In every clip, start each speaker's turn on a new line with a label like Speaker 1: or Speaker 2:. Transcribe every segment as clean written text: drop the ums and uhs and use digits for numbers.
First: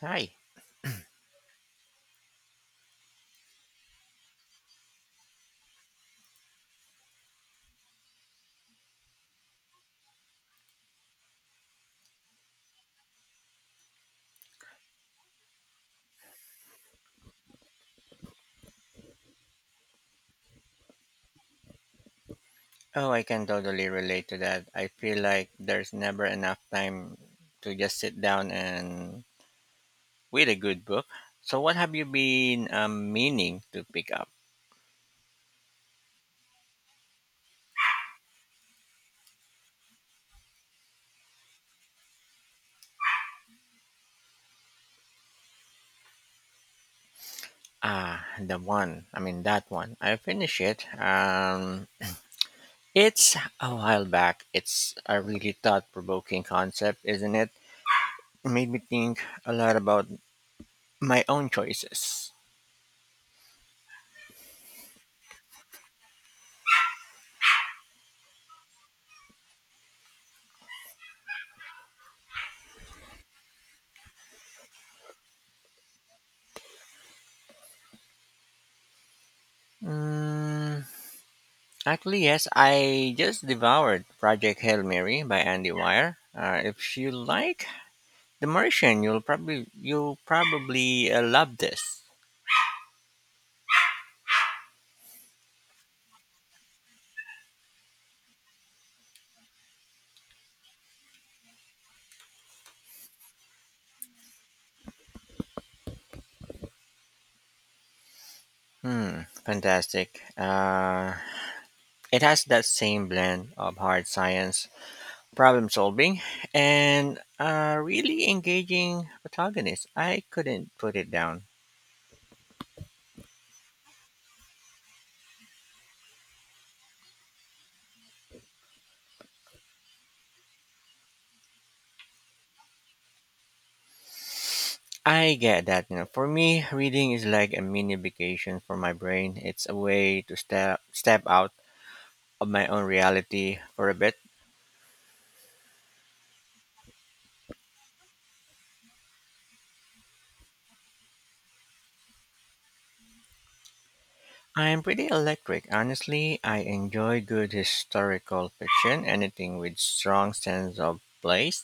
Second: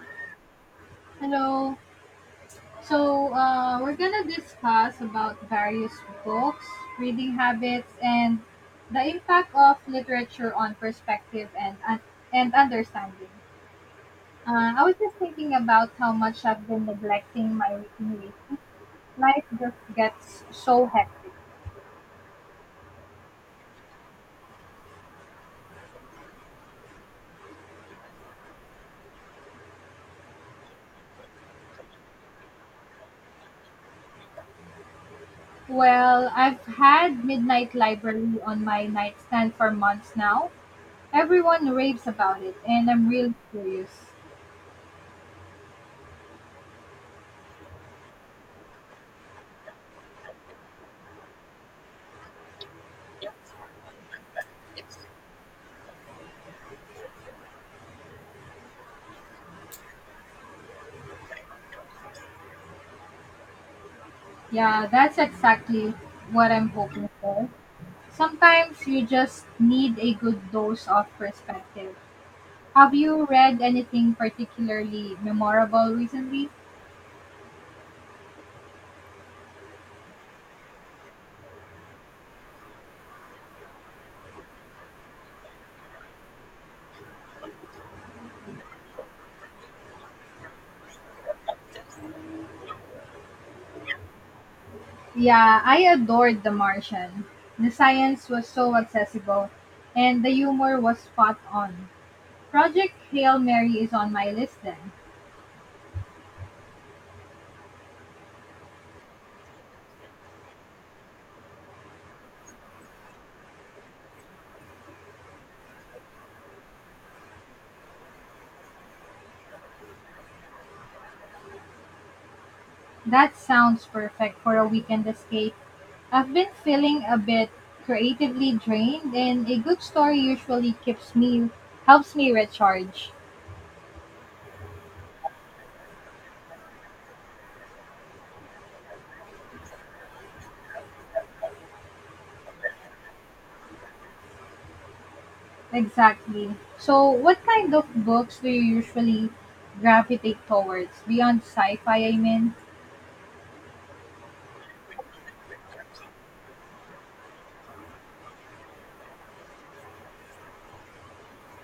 Speaker 1: Hi.
Speaker 2: Hello. We're gonna discuss about various books, reading habits, and the impact of literature on perspective and understanding. I was just thinking about how much I've been neglecting my reading. Week. Life just gets so hectic.
Speaker 1: Oh, I can totally relate to that. I feel like there's never enough time to just sit down and with a good book. So, what have you been meaning to pick up?
Speaker 2: Well, I've had Midnight Library on my nightstand for months now. Everyone raves about it, and I'm really curious.
Speaker 1: Ah, the one. I mean, That one. I finished it. It's a while back. It's a really thought provoking concept, isn't it? Made me think a lot about my own choices.
Speaker 2: Yeah, that's exactly what I'm hoping for. Sometimes you just need a good dose of perspective. Have you read anything particularly memorable recently?
Speaker 1: Mm, Actually, yes, I just devoured Project Hail Mary by Andy Weir. If you like The Martian, you'll probably love this.
Speaker 2: Yeah, I adored The Martian. The science was so accessible, and the humor was spot on. Project Hail Mary is on my list then.
Speaker 1: Hmm, fantastic. It has that same blend of hard science, problem solving, and a really engaging protagonist. I couldn't put it down.
Speaker 2: That sounds perfect for a weekend escape. I've been feeling a bit creatively drained, and a good story usually keeps me helps me recharge.
Speaker 1: I get that. You know, for me, reading is like a mini vacation for my brain. It's a way to step out of my own reality for a bit.
Speaker 2: Exactly. So, what kind of books do you usually gravitate towards beyond sci-fi? I mean,
Speaker 1: I'm pretty electric, honestly. I enjoy good historical fiction, anything with strong sense of place,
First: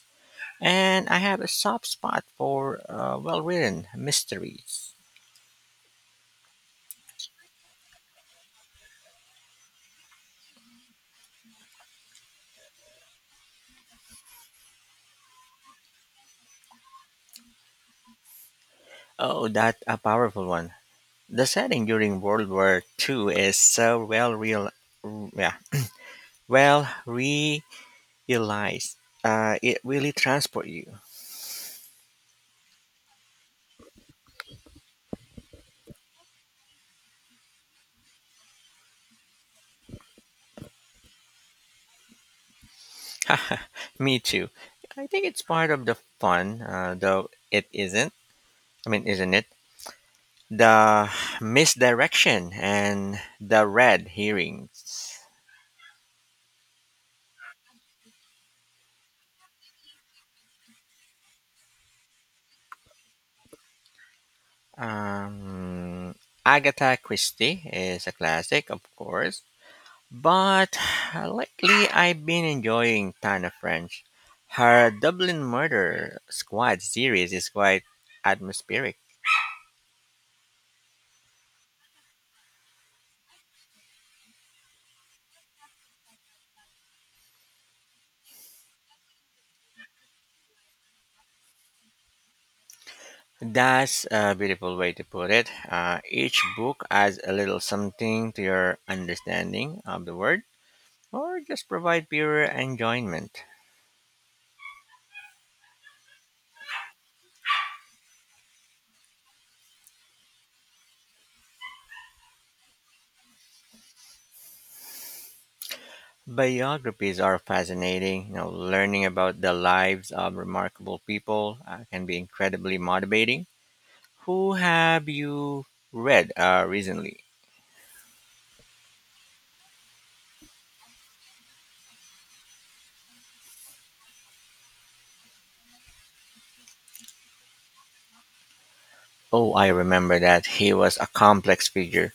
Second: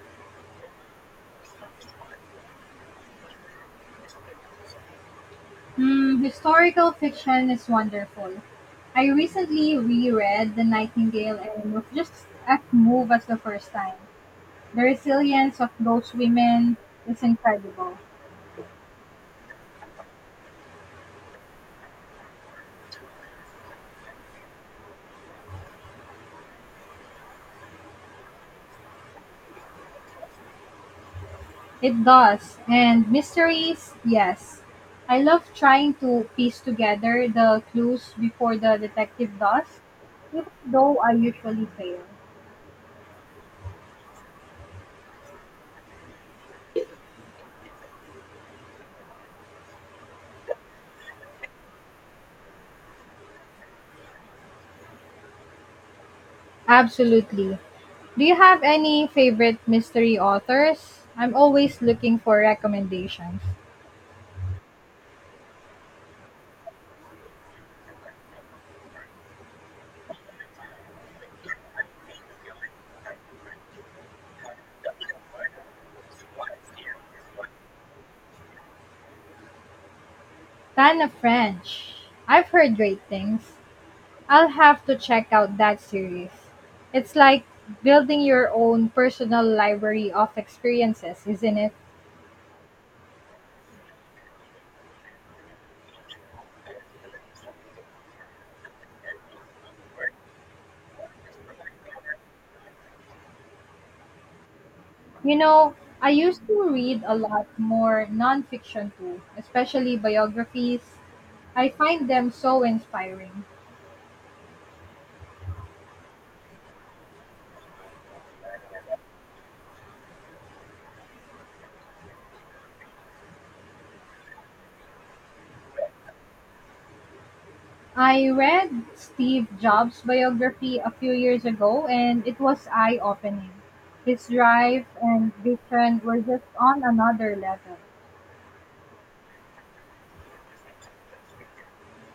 Speaker 1: and I have a soft spot for well-written mysteries.
Speaker 2: hmm, historical fiction is wonderful. I recently reread The Nightingale and was just as moved as the first time. The resilience of those women is incredible.
Speaker 1: Oh, that a powerful one. The setting during World War II is so well real, yeah, well realized. It really transport you.
Speaker 2: It does. And mysteries, yes. I love trying to piece together the clues before the detective does, even though I usually fail.
Speaker 1: Me too. I think it's part of the fun, though it isn't I mean, isn't it? The misdirection and the red herrings.
Speaker 2: Absolutely. Do you have any favorite mystery authors? I'm always looking for recommendations.
Speaker 1: Um, Agatha Christie is a classic, of course, but lately I've been enjoying Tana French. Her Dublin Murder Squad series is quite atmospheric.
Speaker 2: Tana French. I've heard great things. I'll have to check out that series. It's like building your own personal library of experiences, isn't it?
Speaker 1: That's a beautiful way to put it. Each book adds a little something to your understanding of the word, or just provide pure enjoyment.
Speaker 2: You know, I used to read a lot more nonfiction too, especially biographies. I find them so inspiring.
Speaker 1: Biographies are fascinating. You know, learning about the lives of remarkable people can be incredibly motivating. Who have you read recently?
Speaker 2: I read Steve Jobs' biography a few years ago and it was eye opening. His drive and vision were just on another level.
Speaker 1: Oh, I remember that he was a complex figure.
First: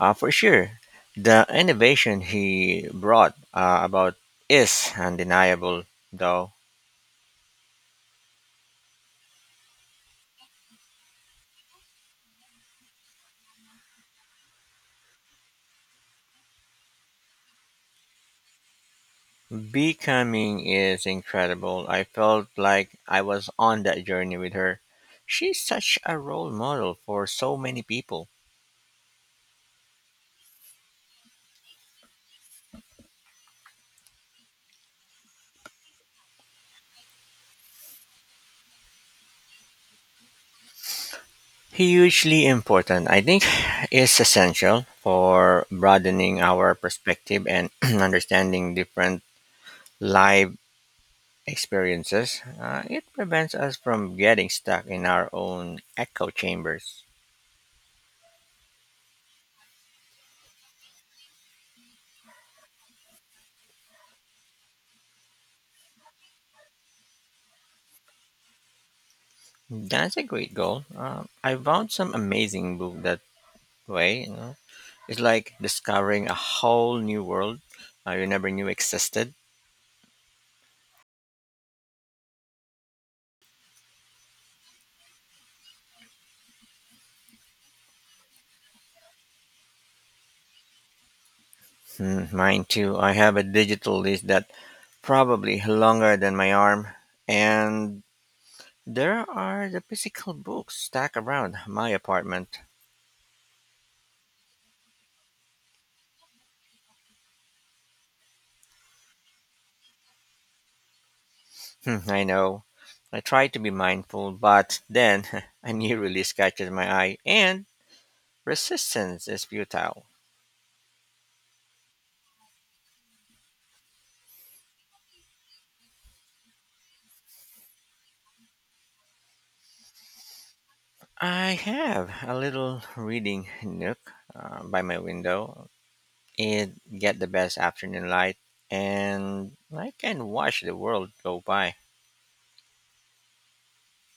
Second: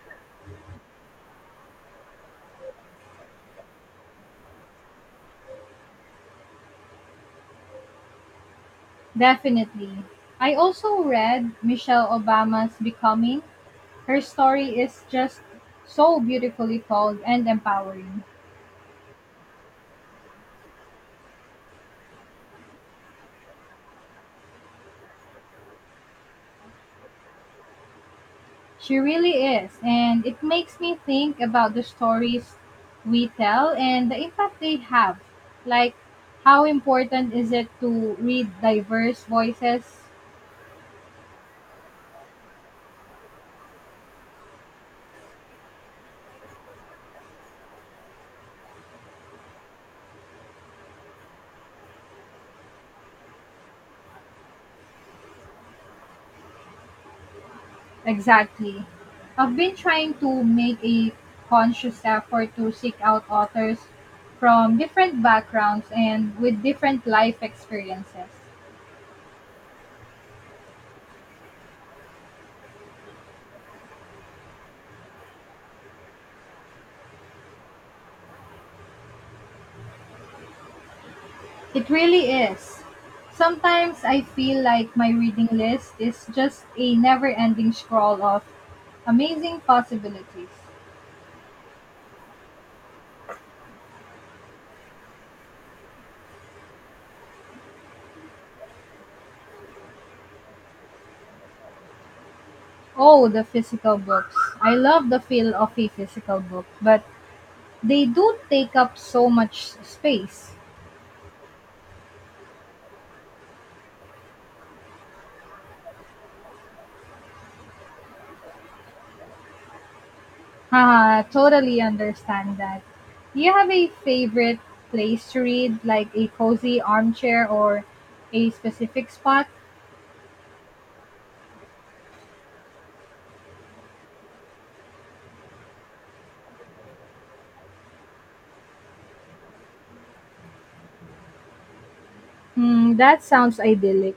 Speaker 1: For sure, the innovation he brought about is undeniable, though.
Speaker 2: Definitely. I also read Michelle Obama's Becoming. Her story is just so beautifully told and empowering.
Speaker 1: Becoming is incredible. I felt like I was on that journey with her. She's such a role model for so many people.
Speaker 2: She really is, and it makes me think about the stories we tell and the impact they have. Like, how important is it to read diverse voices?
Speaker 1: Hugely important, I think, is essential for broadening our perspective and understanding different live experiences. It prevents us from getting stuck in our own echo chambers.
Speaker 2: Exactly. I've been trying to make a conscious effort to seek out authors from different backgrounds and with different life experiences.
Speaker 1: That's a great goal. I found some amazing book that way. You know, it's like discovering a whole new world you never knew existed.
Speaker 2: It really is. Sometimes I feel like my reading list is just a never ending scroll of amazing possibilities.
Speaker 1: Hmm, mine too. I have a digital list that probably longer than my arm, and there are the physical books stacked around my apartment.
Speaker 2: Oh, the physical books. I love the feel of a physical book, but they do take up so much space.
Speaker 1: Hmm, I know. I try to be mindful, but then a new release catches my eye, and resistance is futile.
Speaker 2: Haha, totally understand that. Do you have a favorite place to read, like a cozy armchair or a specific spot?
Speaker 1: I have a little reading nook by my window. It get the best afternoon light, and I can watch the world go by.
Speaker 2: Hmm, that sounds idyllic.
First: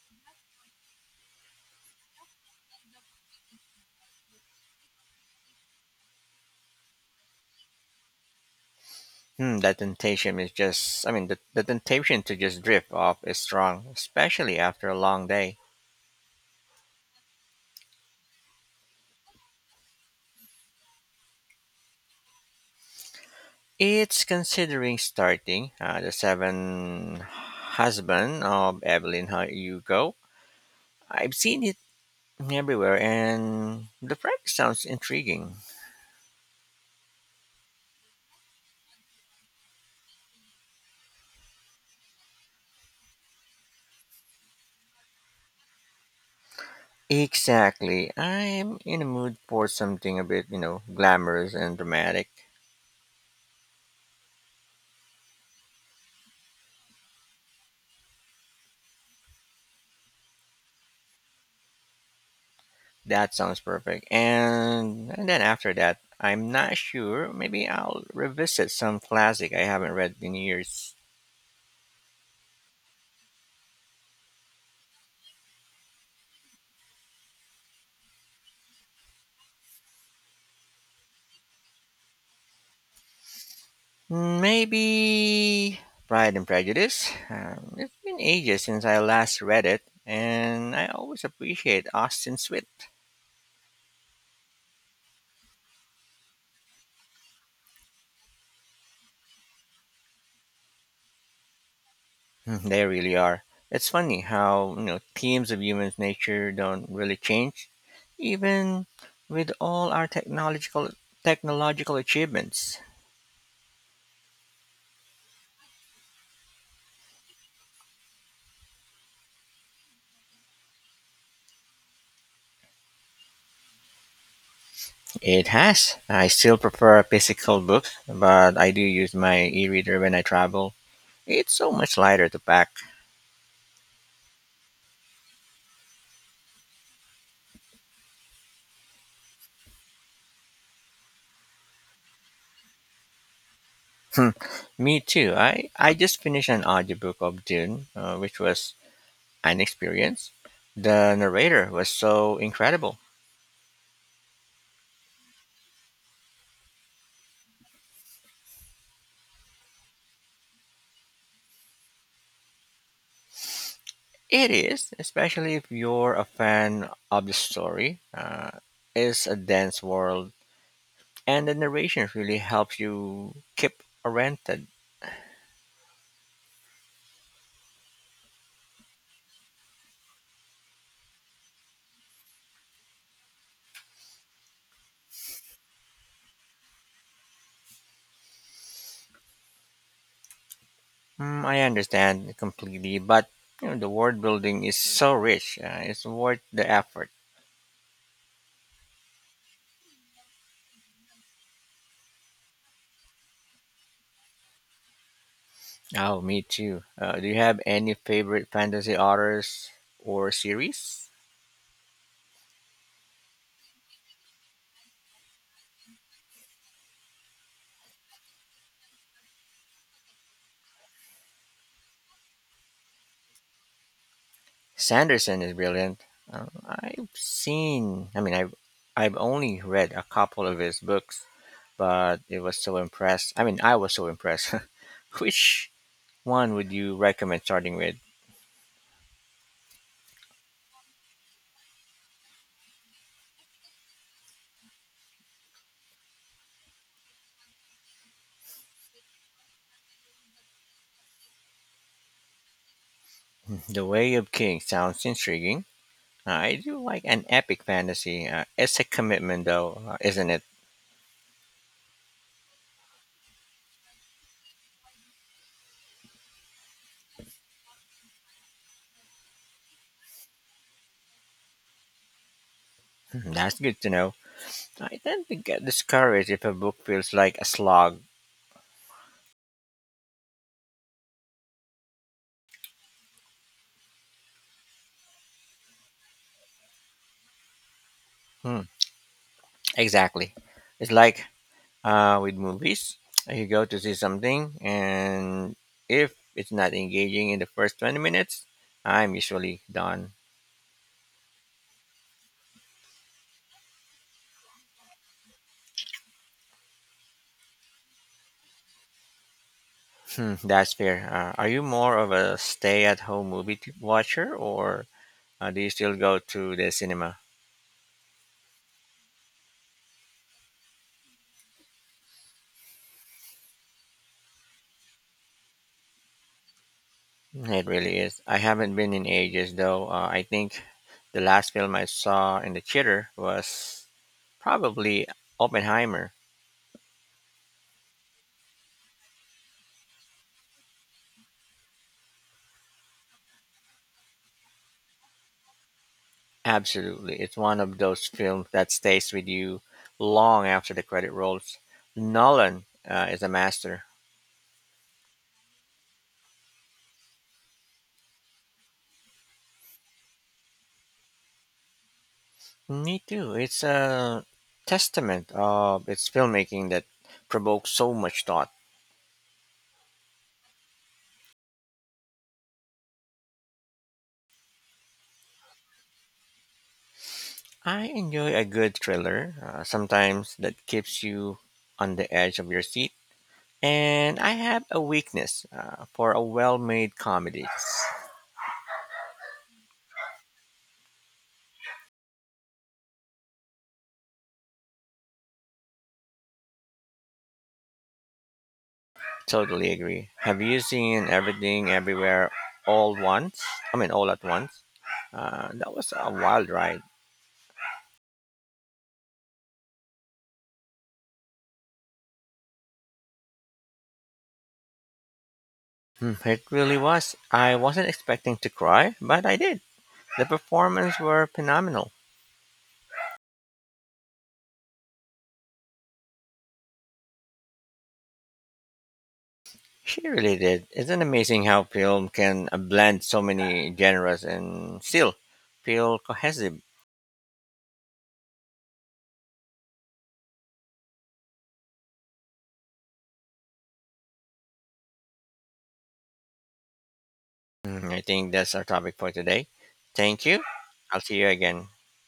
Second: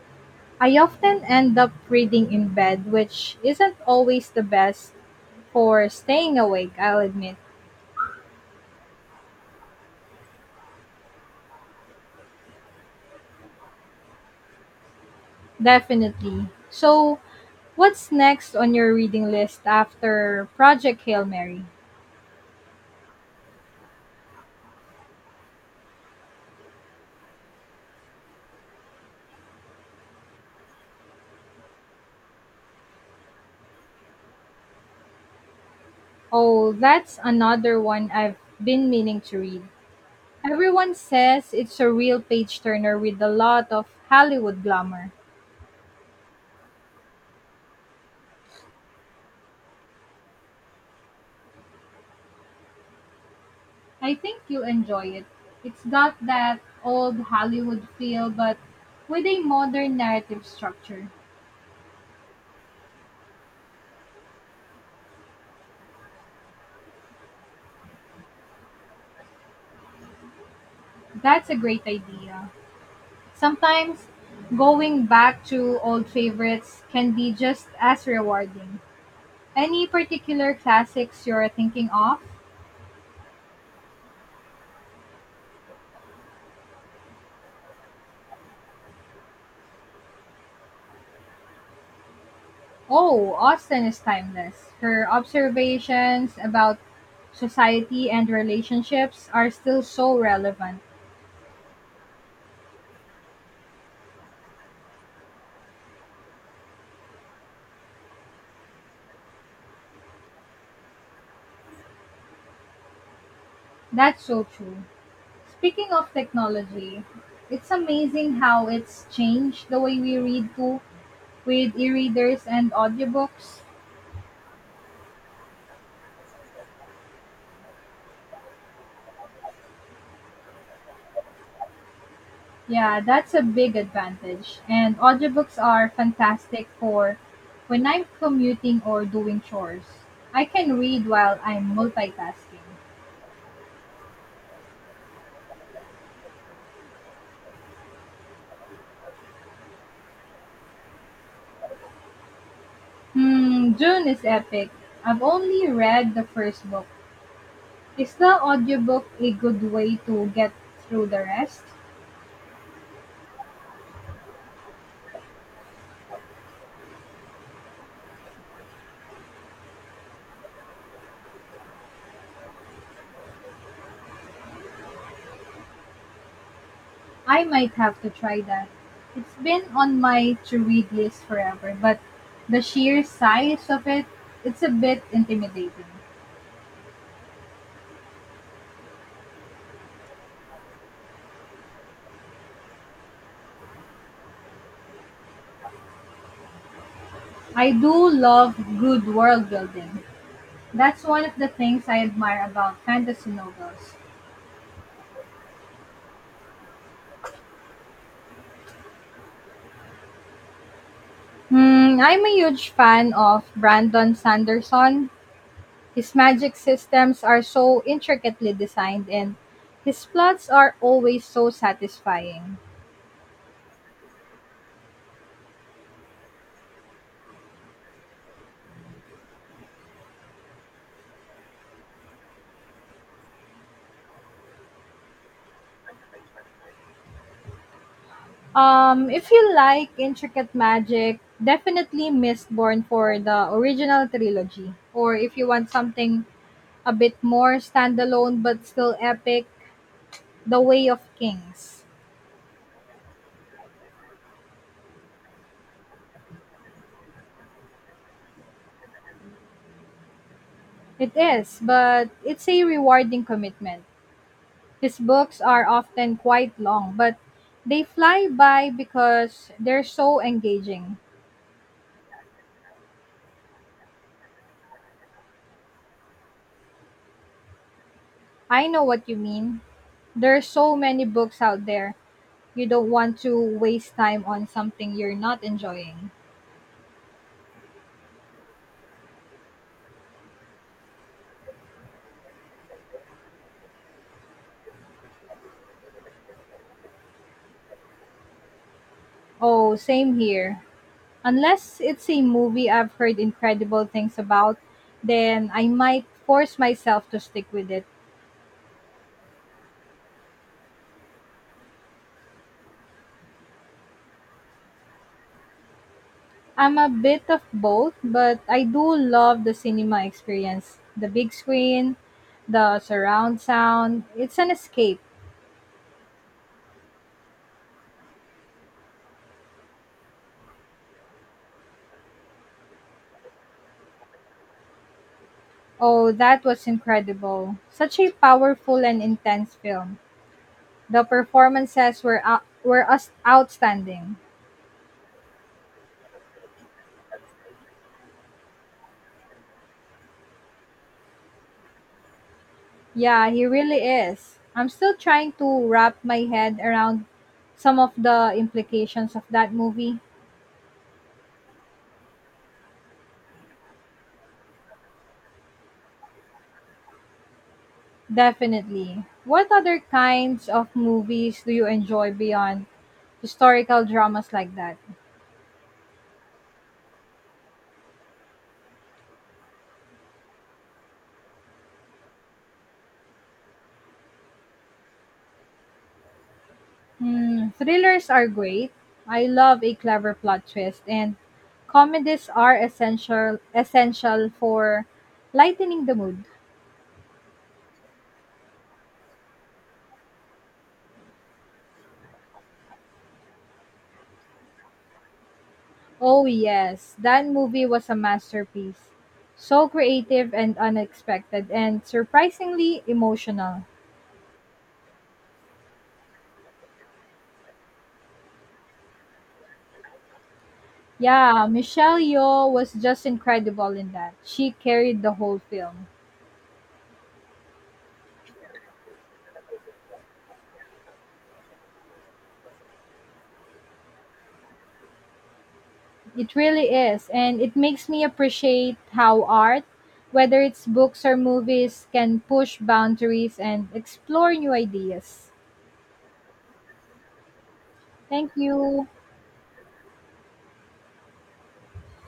Speaker 2: I often end up reading in bed, which isn't always the best for staying awake, I'll admit.
Speaker 1: Hmm, that temptation is just—I mean, the temptation to just drift off is strong, especially after a long day.
Speaker 2: Definitely. So, what's next on your reading list after Project Hail Mary?
Speaker 1: It's considering starting The Seven Husband of Evelyn Hugo. I've seen it everywhere and the premise sounds intriguing.
Speaker 2: Oh, that's another one I've been meaning to read. Everyone says it's a real page turner with a lot of Hollywood glamour.
Speaker 1: Exactly. I'm in a mood for something a bit, you know, glamorous and dramatic.
Speaker 2: I think you'll enjoy it. It's got that old Hollywood feel, but with a modern narrative structure.
Speaker 1: That sounds perfect. And then after that, I'm not sure. Maybe I'll revisit some classic I haven't read in years.
Speaker 2: That's a great idea. Sometimes going back to old favorites can be just as rewarding. Any particular classics you're thinking of?
Speaker 1: Maybe Pride and Prejudice. It's been ages since I last read it, and I always appreciate Austen's wit.
Speaker 2: Oh, Austen is timeless. Her observations about society and relationships are still so relevant.
Speaker 1: Mhm, they really are. It's funny how you know themes of human nature don't really change, even with all our technological achievements.
Speaker 2: That's so true. Speaking of technology, it's amazing how it's changed the way we read too with e-readers and audiobooks.
Speaker 1: It has. I still prefer physical books, but I do use my e-reader when I travel. It's so much lighter to pack.
Speaker 2: Yeah, that's a big advantage. And audiobooks are fantastic for when I'm commuting or doing chores. I can read while I'm multitasking.
Speaker 1: Hmm, me too. I just finished an audiobook of Dune, which was an experience. The narrator was so incredible.
Speaker 2: Hmm, June is epic. I've only read the first book. Is the audiobook a good way to get through the rest?
Speaker 1: It is, especially if you're a fan of the story. It's a dense world, and the narration really helps you keep oriented.
Speaker 2: I might have to try that. It's been on my to read list forever, but the sheer size of it, it's a bit intimidating.
Speaker 1: Mm, I understand completely, but you know, the world building is so rich. It's worth the effort.
Speaker 2: I do love good world building. That's one of the things I admire about fantasy novels.
Speaker 1: Oh, me too. Do you have any favorite fantasy authors or series?
Speaker 2: Hmm, I'm a huge fan of Brandon Sanderson. His magic systems are so intricately designed and his plots are always so satisfying.
Speaker 1: Sanderson is brilliant. I've seen, I mean, I've only read a couple of his books, but it was so impressed. I mean, I was so impressed. Which one would you recommend starting with?
Speaker 2: If you like intricate magic, definitely Mistborn for the original trilogy. Or if you want something a bit more standalone but still epic, The Way of Kings.
Speaker 1: The Way of Kings sounds intriguing. I do like an epic fantasy. It's a commitment, though, isn't it?
Speaker 2: It is, but it's a rewarding commitment. His books are often quite long, but they fly by because they're so engaging.
Speaker 1: Mhm, that's good to know. I tend to get discouraged if a book feels like a slog.
Speaker 2: I know what you mean. There are so many books out there. You don't want to waste time on something you're not enjoying.
Speaker 1: Hmm, exactly. It's like with movies. You go to see something, and if it's not engaging in the first 20 minutes, I'm usually
Speaker 2: Oh,
Speaker 1: done.
Speaker 2: same here. Unless it's a movie I've heard incredible things about, then I might force myself to stick with it.
Speaker 1: Hmm, that's fair. Are you more of a stay at home watcher, or do you still go to the
Speaker 2: I'm a
Speaker 1: cinema?
Speaker 2: bit of both, but I do love the cinema experience. The big screen, the surround sound, it's an escape.
Speaker 1: It really is. I haven't been in ages, though. I think the last film I saw in the theater was probably
Speaker 2: Oh,
Speaker 1: Oppenheimer.
Speaker 2: that was incredible. Such a powerful and intense film. The performances were us outstanding.
Speaker 1: Absolutely. It's one of those films that stays with you long after the credit rolls. Nolan is a
Speaker 2: Yeah, he
Speaker 1: master.
Speaker 2: really is. I'm still trying to wrap my head around some of the implications of that movie.
Speaker 1: Me too. It's a testament of its filmmaking that provokes so much thought.
Speaker 2: Definitely. What other kinds of movies do you enjoy beyond historical dramas like that.
Speaker 1: I enjoy a good thriller, sometimes that keeps you on the edge of your seat. And I have a weakness for a well made comedy.
Speaker 2: Hmm, thrillers are great. I love a clever plot twist, and comedies are essential for lightening the mood.
Speaker 1: Totally agree. Have you seen everything everywhere all once? I mean, all at once. That was a
Speaker 2: Oh
Speaker 1: wild ride.
Speaker 2: yes, that movie was a masterpiece. So creative and unexpected, and surprisingly emotional.
Speaker 1: Hmm, it really was. I wasn't expecting to cry, but I did. The performances were
Speaker 2: Yeah,
Speaker 1: phenomenal.
Speaker 2: Michelle Yeoh was just incredible in that. She carried the whole film.
Speaker 1: She really did. Isn't amazing how film can blend so many genres and still feel
Speaker 2: It
Speaker 1: cohesive?
Speaker 2: really is, and it makes me appreciate how art, whether it's books or movies, can push boundaries and explore new ideas.
Speaker 1: Hmm, I
Speaker 2: Thank
Speaker 1: think that's our
Speaker 2: you.
Speaker 1: topic for today. Thank you. I'll see you again.